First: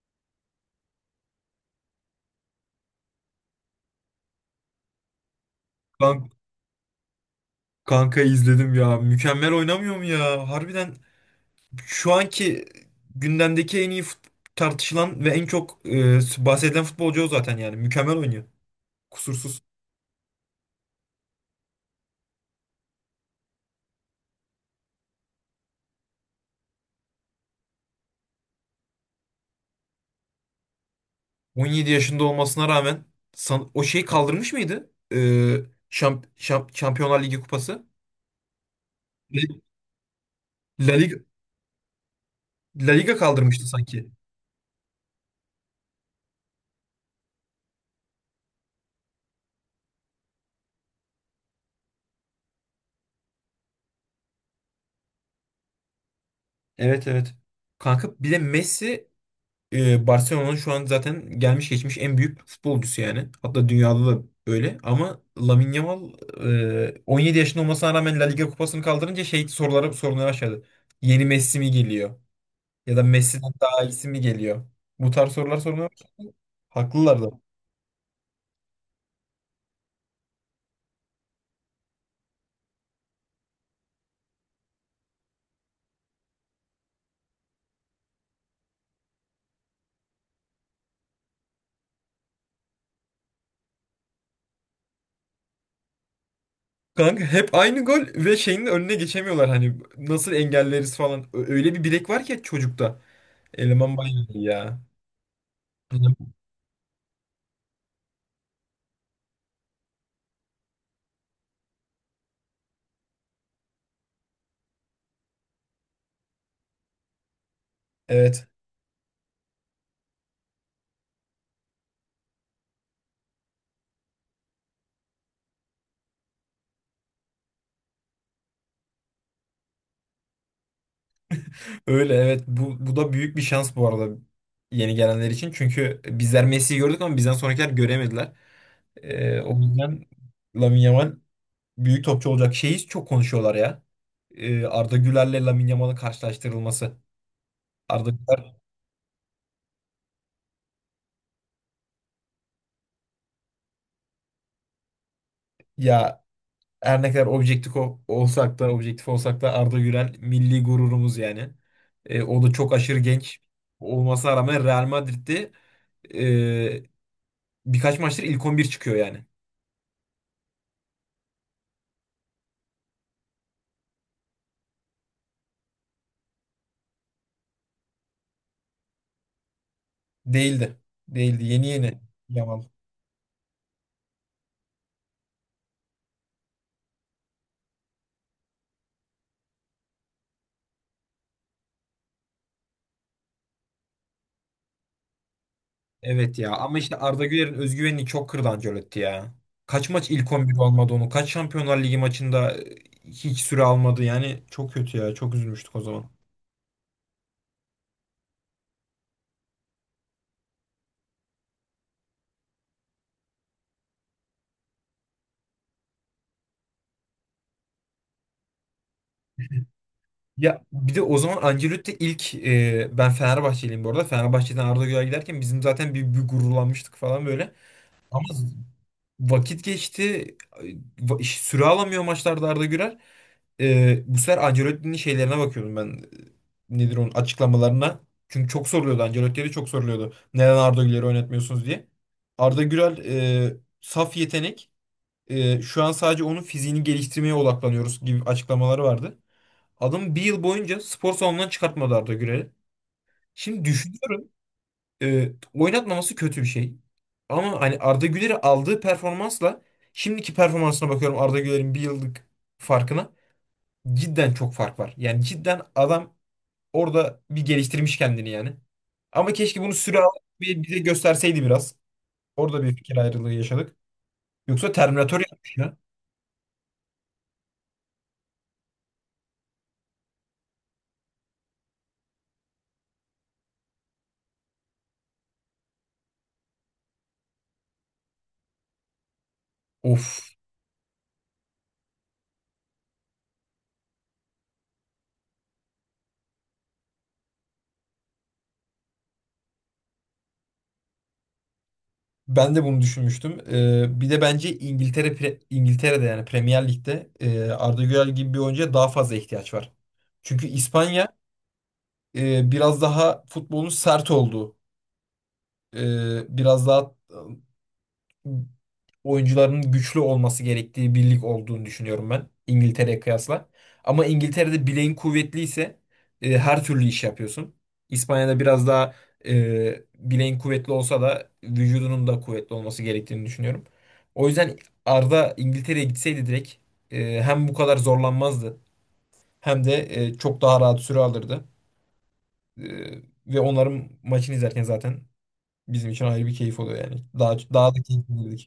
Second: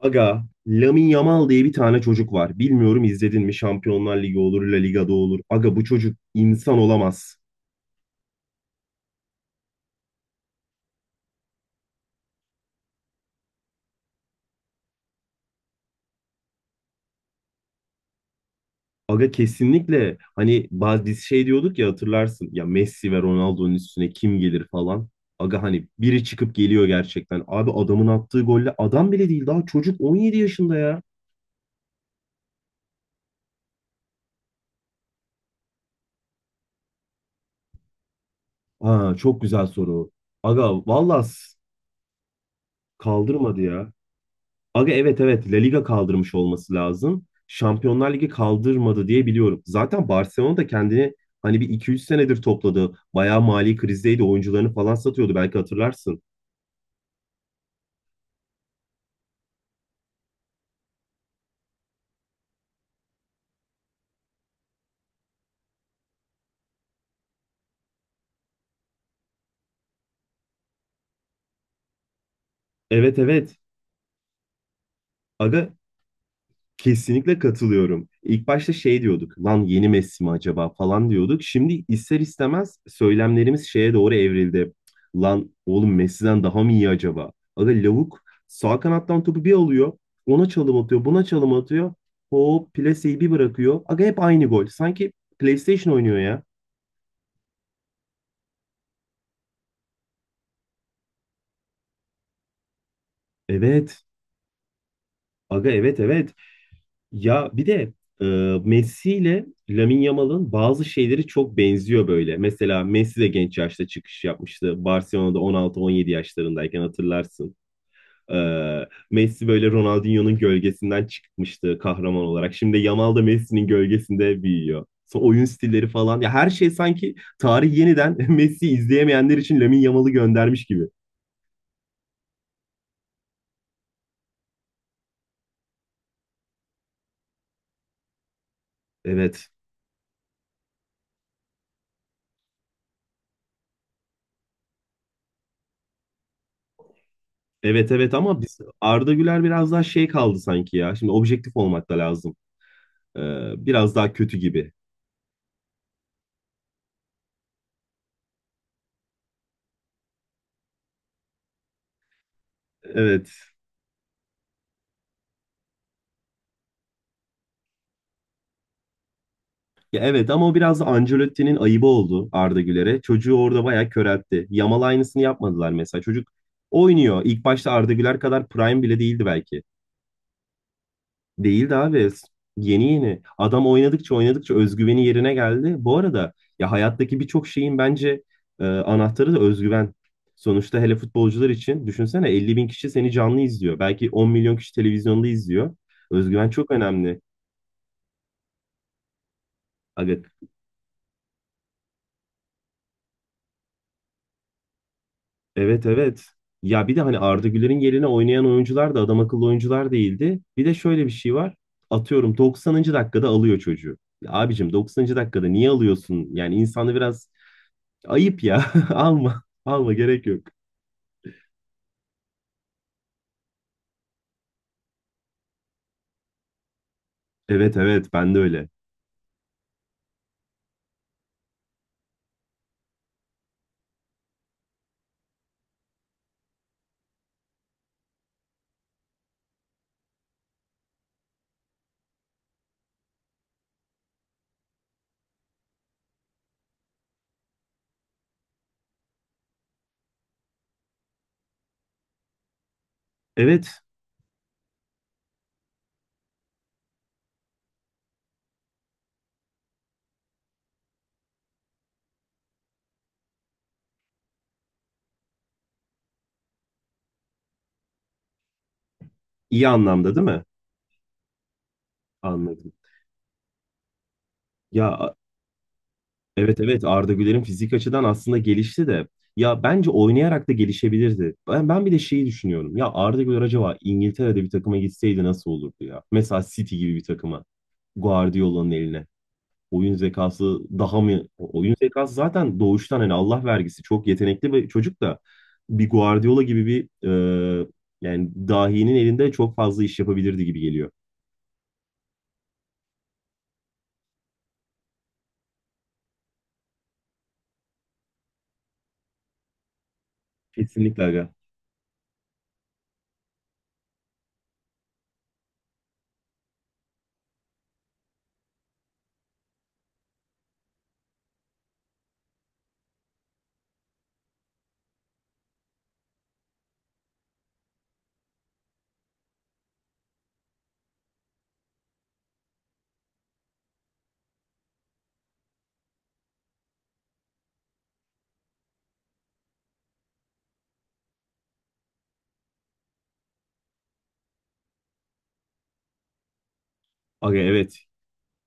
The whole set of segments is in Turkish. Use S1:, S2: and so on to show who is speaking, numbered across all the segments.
S1: Aga, Lamine Yamal diye bir tane çocuk var. Bilmiyorum izledin mi? Şampiyonlar Ligi olur, La Liga'da olur. Aga, bu çocuk
S2: Kan-
S1: insan olamaz.
S2: Kanka izledim ya. Mükemmel oynamıyor mu ya? Harbiden şu anki gündemdeki tartışılan ve en çok bahsedilen futbolcu o zaten yani. Mükemmel oynuyor.
S1: Aga,
S2: Kusursuz.
S1: kesinlikle. Hani bazı biz şey diyorduk ya, hatırlarsın. Ya Messi ve Ronaldo'nun üstüne kim gelir falan. Aga, hani biri çıkıp geliyor gerçekten. Abi, adamın attığı golle adam bile değil, daha çocuk, 17 yaşında ya.
S2: 17 yaşında olmasına rağmen o şeyi kaldırmış mıydı? Şampiyonlar Ligi kupası.
S1: Ha, çok güzel soru. Aga,
S2: La Liga,
S1: vallahi
S2: La Liga
S1: kaldırmadı
S2: kaldırmıştı
S1: ya.
S2: sanki.
S1: Aga, evet, evet, La Liga kaldırmış olması lazım. Şampiyonlar Ligi kaldırmadı diye biliyorum. Zaten Barcelona da kendini hani bir iki 3 senedir topladı. Bayağı mali krizdeydi. Oyuncularını falan satıyordu, belki hatırlarsın.
S2: Evet, evet. Kanka bir de Messi Barcelona'nın şu an zaten gelmiş geçmiş en büyük futbolcusu yani. Hatta dünyada da öyle. Ama Lamine Yamal, 17 yaşında olmasına rağmen La Liga kupasını kaldırınca şey, sorulara sormaya başladı. Yeni Messi mi geliyor? Ya da
S1: Evet,
S2: Messi'den
S1: evet.
S2: daha iyisi mi geliyor? Bu tarz sorular
S1: Aga,
S2: sormaya başladı. Haklılar da.
S1: kesinlikle katılıyorum. İlk başta şey diyorduk, lan yeni Messi mi acaba falan diyorduk. Şimdi ister istemez söylemlerimiz şeye doğru evrildi. Lan oğlum, Messi'den daha mı iyi acaba? Aga, lavuk sağ kanattan topu bir alıyor, ona çalım atıyor, buna çalım atıyor. Hop plaseyi bir bırakıyor. Aga, hep aynı gol. Sanki PlayStation oynuyor ya.
S2: Kanka hep aynı gol, ve şeyin de önüne geçemiyorlar hani, nasıl engelleriz falan. Öyle bir bilek var ki çocukta. Eleman
S1: Evet.
S2: bayağı iyi ya.
S1: Aga, evet, evet. Ya bir de e, Messi ile Lamine Yamal'ın bazı şeyleri çok benziyor böyle. Mesela Messi de genç yaşta çıkış yapmıştı. Barcelona'da 16-17 yaşlarındayken hatırlarsın. E,
S2: Evet.
S1: Messi böyle Ronaldinho'nun gölgesinden çıkmıştı kahraman olarak. Şimdi Yamal da Messi'nin gölgesinde büyüyor. Sonra oyun stilleri falan. Ya her şey sanki tarih yeniden Messi'yi izleyemeyenler için Lamine Yamal'ı göndermiş gibi.
S2: Öyle, evet, bu da büyük bir şans bu arada, yeni gelenler için. Çünkü bizler Messi'yi gördük ama bizden sonrakiler göremediler.
S1: Evet.
S2: O yüzden Lamine Yamal büyük topçu olacak. Şeyi çok konuşuyorlar ya. Arda Güler'le Lamine Yamal'ın karşılaştırılması.
S1: Evet,
S2: Arda
S1: evet, ama
S2: Güler
S1: biz Arda Güler biraz daha şey kaldı sanki ya. Şimdi objektif olmak da lazım. Biraz daha kötü gibi.
S2: ya, her ne kadar olsak da, objektif olsak da, Arda Güler milli gururumuz yani. O da çok aşırı genç
S1: Evet.
S2: olmasına rağmen Real Madrid'de e, birkaç maçtır ilk 11 çıkıyor yani.
S1: Ya evet, ama o biraz da Ancelotti'nin ayıbı oldu Arda Güler'e. Çocuğu orada bayağı köreltti. Yamal aynısını yapmadılar mesela. Çocuk oynuyor. İlk başta Arda Güler kadar prime bile değildi belki.
S2: Değildi. Değildi. Yeni
S1: Değildi
S2: yeni.
S1: abi.
S2: Yamal.
S1: Yeni yeni. Adam oynadıkça oynadıkça özgüveni yerine geldi. Bu arada ya, hayattaki birçok şeyin bence anahtarı da özgüven. Sonuçta, hele futbolcular için, düşünsene, 50.000 kişi seni canlı izliyor. Belki 10.000.000 kişi televizyonda izliyor.
S2: Evet
S1: Özgüven
S2: ya,
S1: çok
S2: ama işte
S1: önemli.
S2: Arda Güler'in özgüvenini çok kırdı Ancelotti ya. Kaç maç
S1: Aga,
S2: ilk 11 olmadı onu. Kaç Şampiyonlar Ligi maçında hiç süre almadı. Yani çok kötü ya. Çok üzülmüştük o
S1: evet,
S2: zaman.
S1: evet. Ya bir de hani Arda Güler'in yerine oynayan oyuncular da adam akıllı oyuncular değildi. Bir de şöyle bir şey var. Atıyorum, 90. dakikada alıyor çocuğu. Ya abicim, 90. dakikada niye alıyorsun? Yani insanı biraz. Ayıp ya. Alma. Alma, gerek yok.
S2: Ya bir de o zaman Ancelotti ben Fenerbahçeliyim bu arada. Fenerbahçe'den Arda Güler giderken bizim zaten bir gururlanmıştık falan böyle.
S1: Evet, evet,
S2: Ama
S1: ben de öyle.
S2: vakit geçti. Süre alamıyor maçlarda Arda Güler. Bu sefer Ancelotti'nin şeylerine bakıyordum ben. Nedir onun açıklamalarına. Çünkü çok soruluyordu. Ancelotti'ye de çok soruluyordu. Neden Arda Güler'i oynatmıyorsunuz diye. Arda Güler saf yetenek. E, şu an sadece onun fiziğini geliştirmeye odaklanıyoruz gibi açıklamaları vardı. Adam bir yıl boyunca spor salonundan çıkartmadı Arda Güler'i. Şimdi
S1: Evet,
S2: düşünüyorum oynatmaması kötü bir şey. Ama hani Arda Güler'i aldığı performansla şimdiki performansına bakıyorum, Arda Güler'in bir yıllık farkına, cidden çok fark var. Yani cidden adam orada bir geliştirmiş kendini yani. Ama keşke
S1: iyi
S2: bunu süre
S1: anlamda
S2: alıp
S1: değil mi?
S2: bize gösterseydi biraz. Orada
S1: Anladım.
S2: bir fikir ayrılığı yaşadık. Yoksa
S1: Ya a-
S2: Terminator yapmış ya.
S1: evet, evet, Arda Güler'in fizik açıdan aslında gelişti de ya, bence oynayarak da gelişebilirdi. Ben bir de şeyi düşünüyorum. Ya Arda Güler acaba İngiltere'de bir takıma gitseydi nasıl olurdu ya? Mesela City gibi bir takıma. Guardiola'nın eline. Oyun
S2: Of.
S1: zekası daha mı? Oyun zekası zaten doğuştan, hani Allah vergisi, çok yetenekli bir çocuk da bir Guardiola gibi bir e, yani dahinin elinde çok fazla iş yapabilirdi gibi geliyor.
S2: Ben de bunu düşünmüştüm. Bir de bence İngiltere'de, yani Premier Lig'de, Arda Güler gibi bir oyuncuya daha fazla ihtiyaç var. Çünkü
S1: Kesinlikle
S2: İspanya
S1: aga.
S2: biraz daha futbolun sert olduğu, biraz daha oyuncuların güçlü olması gerektiği bir lig olduğunu düşünüyorum ben, İngiltere'ye kıyasla. Ama İngiltere'de bileğin kuvvetliyse her türlü iş yapıyorsun. İspanya'da biraz daha, bileğin kuvvetli olsa da vücudunun da kuvvetli olması gerektiğini düşünüyorum. O yüzden Arda İngiltere'ye gitseydi direkt, hem bu kadar zorlanmazdı hem de çok daha rahat süre alırdı. E, ve onların maçını izlerken zaten bizim için ayrı bir keyif oluyor yani.
S1: Aga,
S2: Daha da
S1: evet.
S2: keyif alırdık.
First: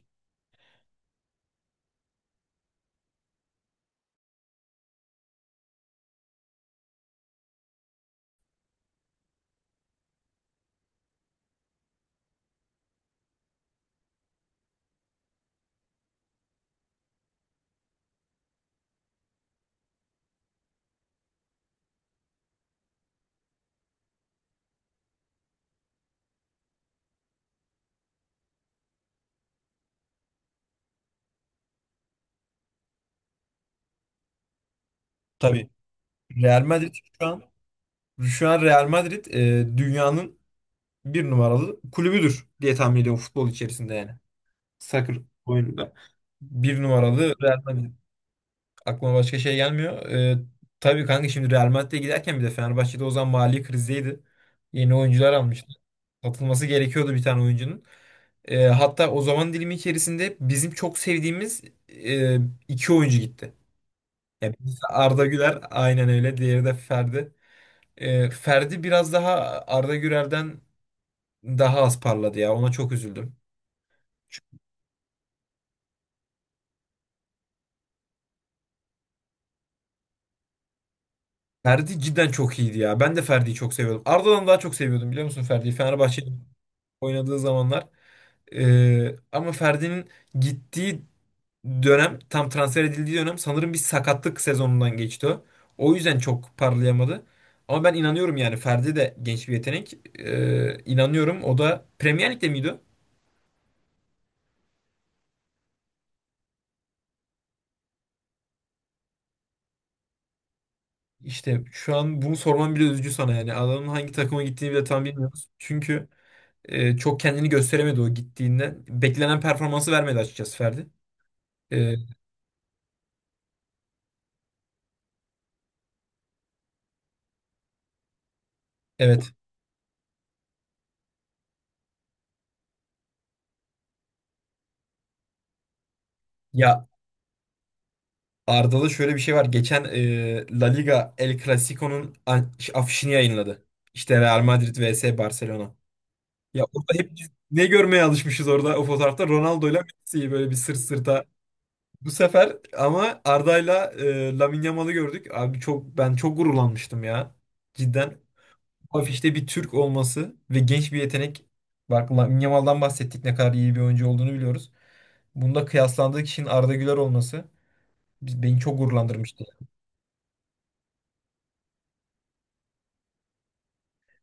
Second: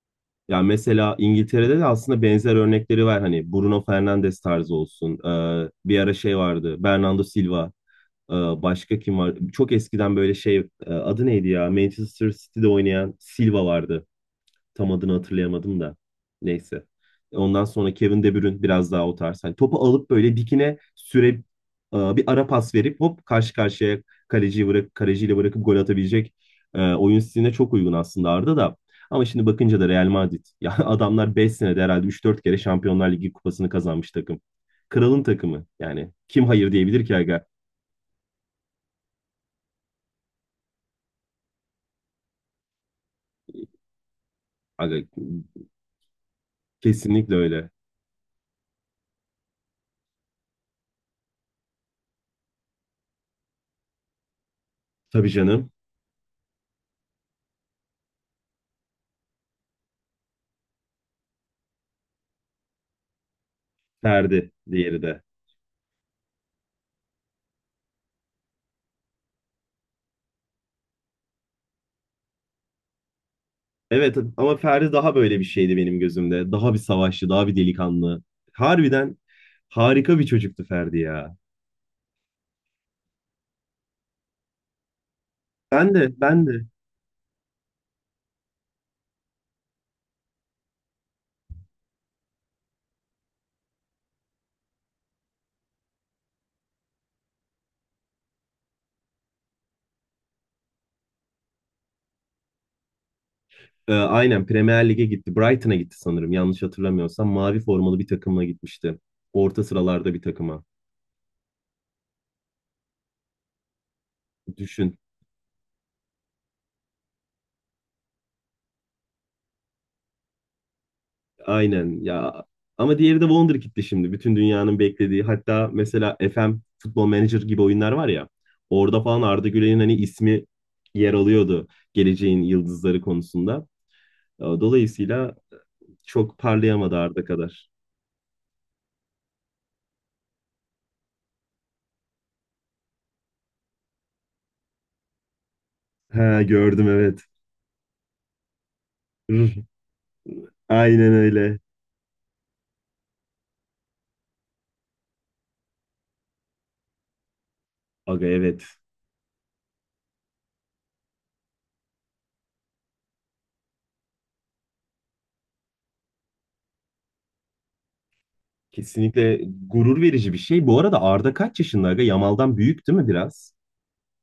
S1: Ya mesela İngiltere'de de aslında benzer örnekleri var. Hani Bruno Fernandes tarzı olsun. E, bir ara şey vardı. Bernardo Silva. E, başka kim var? Çok eskiden böyle şey adı neydi ya? Manchester City'de oynayan Silva vardı. Tam adını hatırlayamadım da. Neyse. Ondan sonra Kevin De Bruyne biraz daha o tarz. Hani topu alıp böyle dikine süre bir ara pas verip hop karşı karşıya, kaleciyi bırak, kaleciyle bırakıp gol atabilecek oyun stiline çok uygun aslında Arda da. Ama şimdi bakınca da Real Madrid. Ya adamlar 5 senede herhalde üç dört kere Şampiyonlar Ligi kupasını kazanmış takım. Kralın takımı
S2: Tabii.
S1: yani. Kim
S2: Real
S1: hayır
S2: Madrid
S1: diyebilir ki
S2: şu an
S1: aga?
S2: Şu an Real Madrid dünyanın bir numaralı kulübüdür diye tahmin ediyorum, futbol içerisinde yani.
S1: Aga,
S2: Soccer oyununda. Bir
S1: kesinlikle
S2: numaralı Real
S1: öyle.
S2: Madrid. Aklıma başka şey gelmiyor. Tabii kanka, şimdi Real Madrid'e giderken bir de Fenerbahçe'de o zaman mali krizdeydi. Yeni
S1: Tabii
S2: oyuncular almıştı.
S1: canım.
S2: Satılması gerekiyordu bir tane oyuncunun. E, hatta o zaman dilimi içerisinde bizim çok sevdiğimiz e, iki oyuncu gitti.
S1: Ferdi,
S2: Yani birisi
S1: diğeri de.
S2: Arda Güler, aynen öyle. Diğeri de Ferdi. E, Ferdi biraz daha Arda Güler'den daha az parladı ya. Ona çok üzüldüm.
S1: Evet, ama Ferdi daha böyle bir şeydi benim gözümde. Daha bir savaşçı, daha bir delikanlı. Harbiden harika bir çocuktu Ferdi ya.
S2: Ferdi cidden çok iyiydi ya. Ben de Ferdi'yi çok seviyordum. Arda'dan daha çok seviyordum, biliyor musun Ferdi'yi?
S1: Ben de,
S2: Fenerbahçe'de
S1: ben de.
S2: oynadığı zamanlar. Ama Ferdi'nin gittiği dönem, tam transfer edildiği dönem, sanırım bir sakatlık sezonundan geçti o. O yüzden çok parlayamadı. Ama ben inanıyorum yani, Ferdi de genç bir yetenek. İnanıyorum. O da Premier Lig'de miydi o?
S1: E, aynen Premier Lig'e gitti. Brighton'a gitti sanırım, yanlış hatırlamıyorsam. Mavi formalı bir takımla gitmişti. Orta sıralarda bir takıma.
S2: İşte şu an bunu sormam bile üzücü sana yani. Adamın hangi takıma gittiğini bile
S1: Düşün.
S2: tam bilmiyoruz. Çünkü çok kendini gösteremedi o gittiğinde. Beklenen performansı vermedi açıkçası Ferdi. E,
S1: Aynen ya. Ama diğeri de Wonderkid'ti şimdi. Bütün dünyanın beklediği. Hatta mesela FM, Football Manager gibi oyunlar var ya. Orada falan
S2: evet.
S1: Arda Güler'in hani ismi yer alıyordu geleceğin yıldızları konusunda. E, dolayısıyla çok
S2: Ya
S1: parlayamadı Arda kadar.
S2: Arda'da şöyle bir şey var. Geçen La Liga El Clasico'nun afişini yayınladı. İşte Real Madrid vs Barcelona.
S1: Ha,
S2: Ya
S1: gördüm,
S2: orada hep
S1: evet.
S2: biz ne görmeye alışmışız, orada o fotoğrafta
S1: Rrr,
S2: Ronaldo ile Messi'yi, böyle bir sırt
S1: aynen
S2: sırta.
S1: öyle.
S2: Bu sefer ama Arda'yla Lamine Yamal'ı gördük. Abi ben çok gururlanmıştım ya. Cidden.
S1: Aga, evet.
S2: Afişte bir Türk olması ve genç bir yetenek. Bak, Lamine Yamal'dan bahsettik, ne kadar iyi bir oyuncu olduğunu biliyoruz. Bunda kıyaslandığı kişinin Arda Güler olması beni çok
S1: Kesinlikle
S2: gururlandırmıştı.
S1: gurur verici bir şey. Bu arada Arda kaç yaşında aga? Yamal'dan büyük değil mi biraz?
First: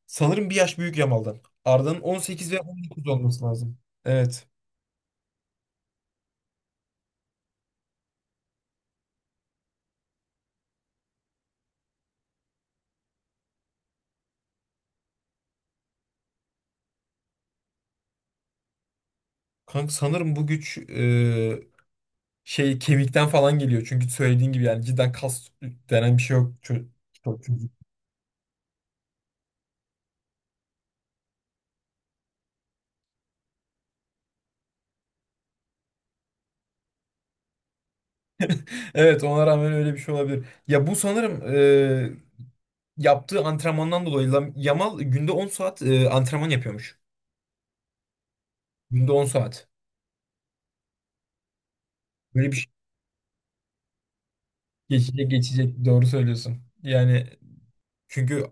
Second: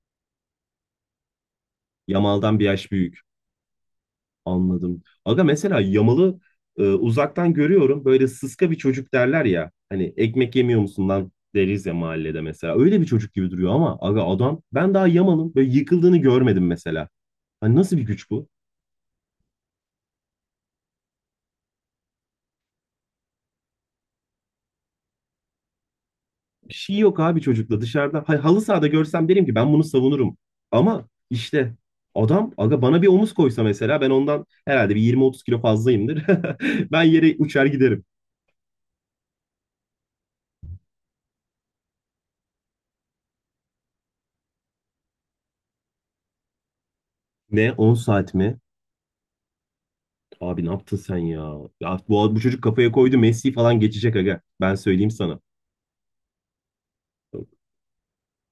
S2: Sanırım bir yaş büyük Yamal'dan. Arda'nın 18
S1: Yamal'dan
S2: veya
S1: bir yaş
S2: 19
S1: büyük.
S2: olması lazım. Evet.
S1: Anladım. Aga, mesela Yamal'ı uzaktan görüyorum. Böyle sıska bir çocuk derler ya. Hani ekmek yemiyor musun lan deriz ya mahallede, mesela. Öyle bir çocuk gibi duruyor ama aga, adam, ben daha Yamal'ın böyle yıkıldığını görmedim mesela. Hani nasıl bir güç bu?
S2: Kanka sanırım bu güç, şey, kemikten falan geliyor. Çünkü söylediğin gibi yani, cidden kas denen bir şey yok.
S1: Bir şey yok abi
S2: Çok çocuk.
S1: çocukla dışarıda. Hay, halı sahada görsem derim ki ben bunu savunurum. Ama işte adam, aga, bana bir omuz koysa mesela, ben ondan herhalde bir 20-30 kilo fazlayımdır. Ben yere uçar giderim.
S2: Evet, ona rağmen öyle bir şey olabilir. Ya bu sanırım e, yaptığı antrenmandan dolayı Yamal günde 10 saat antrenman yapıyormuş.
S1: Ne, 10 saat mi?
S2: Günde 10 saat.
S1: Abi, ne yaptın sen ya? Ya bu
S2: Böyle bir
S1: çocuk
S2: şey.
S1: kafaya koydu, Messi falan geçecek aga. Ben söyleyeyim
S2: Geçecek,
S1: sana.
S2: geçecek. Doğru söylüyorsun. Yani çünkü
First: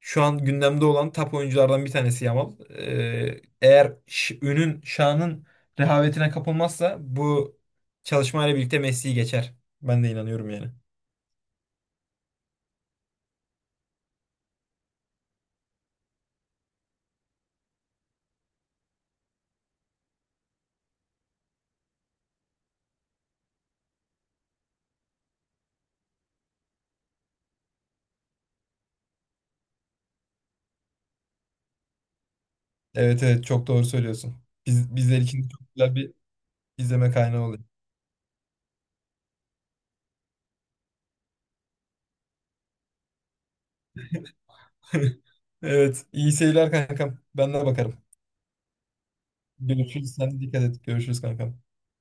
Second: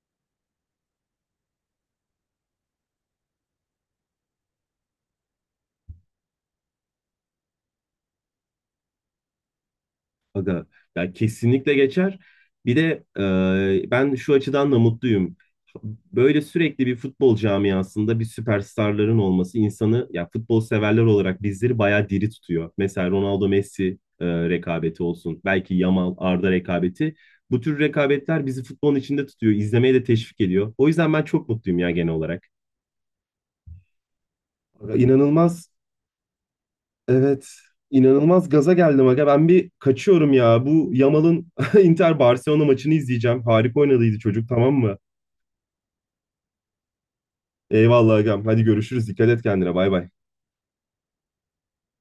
S2: şu an gündemde olan top oyunculardan bir tanesi Yamal. Eğer ünün, şanın rehavetine kapılmazsa, bu çalışmayla birlikte Messi'yi geçer. Ben de inanıyorum
S1: Aga,
S2: yani.
S1: ya kesinlikle geçer. Bir de ben şu açıdan da mutluyum. Böyle sürekli bir futbol camiasında bir süperstarların olması insanı, ya futbol severler olarak bizleri bayağı diri tutuyor. Mesela Ronaldo Messi rekabeti olsun. Belki Yamal Arda rekabeti. Bu tür rekabetler bizi futbolun içinde tutuyor, izlemeye de teşvik ediyor. O yüzden ben çok mutluyum ya, genel olarak.
S2: Evet, evet, çok doğru söylüyorsun.
S1: Aga,
S2: Bizler için çok
S1: İnanılmaz
S2: güzel bir izleme kaynağı
S1: Evet.
S2: oluyor.
S1: inanılmaz gaza geldim aga. Ben bir kaçıyorum ya. Bu Yamal'ın Inter Barcelona maçını izleyeceğim. Harika oynadıydı çocuk, tamam mı?
S2: Evet, iyi seyirler kankam. Ben de bakarım.
S1: Eyvallah agam. Hadi görüşürüz. Dikkat et kendine. Bay bay.
S2: Görüşürüz. Sen de dikkat et. Görüşürüz kankam.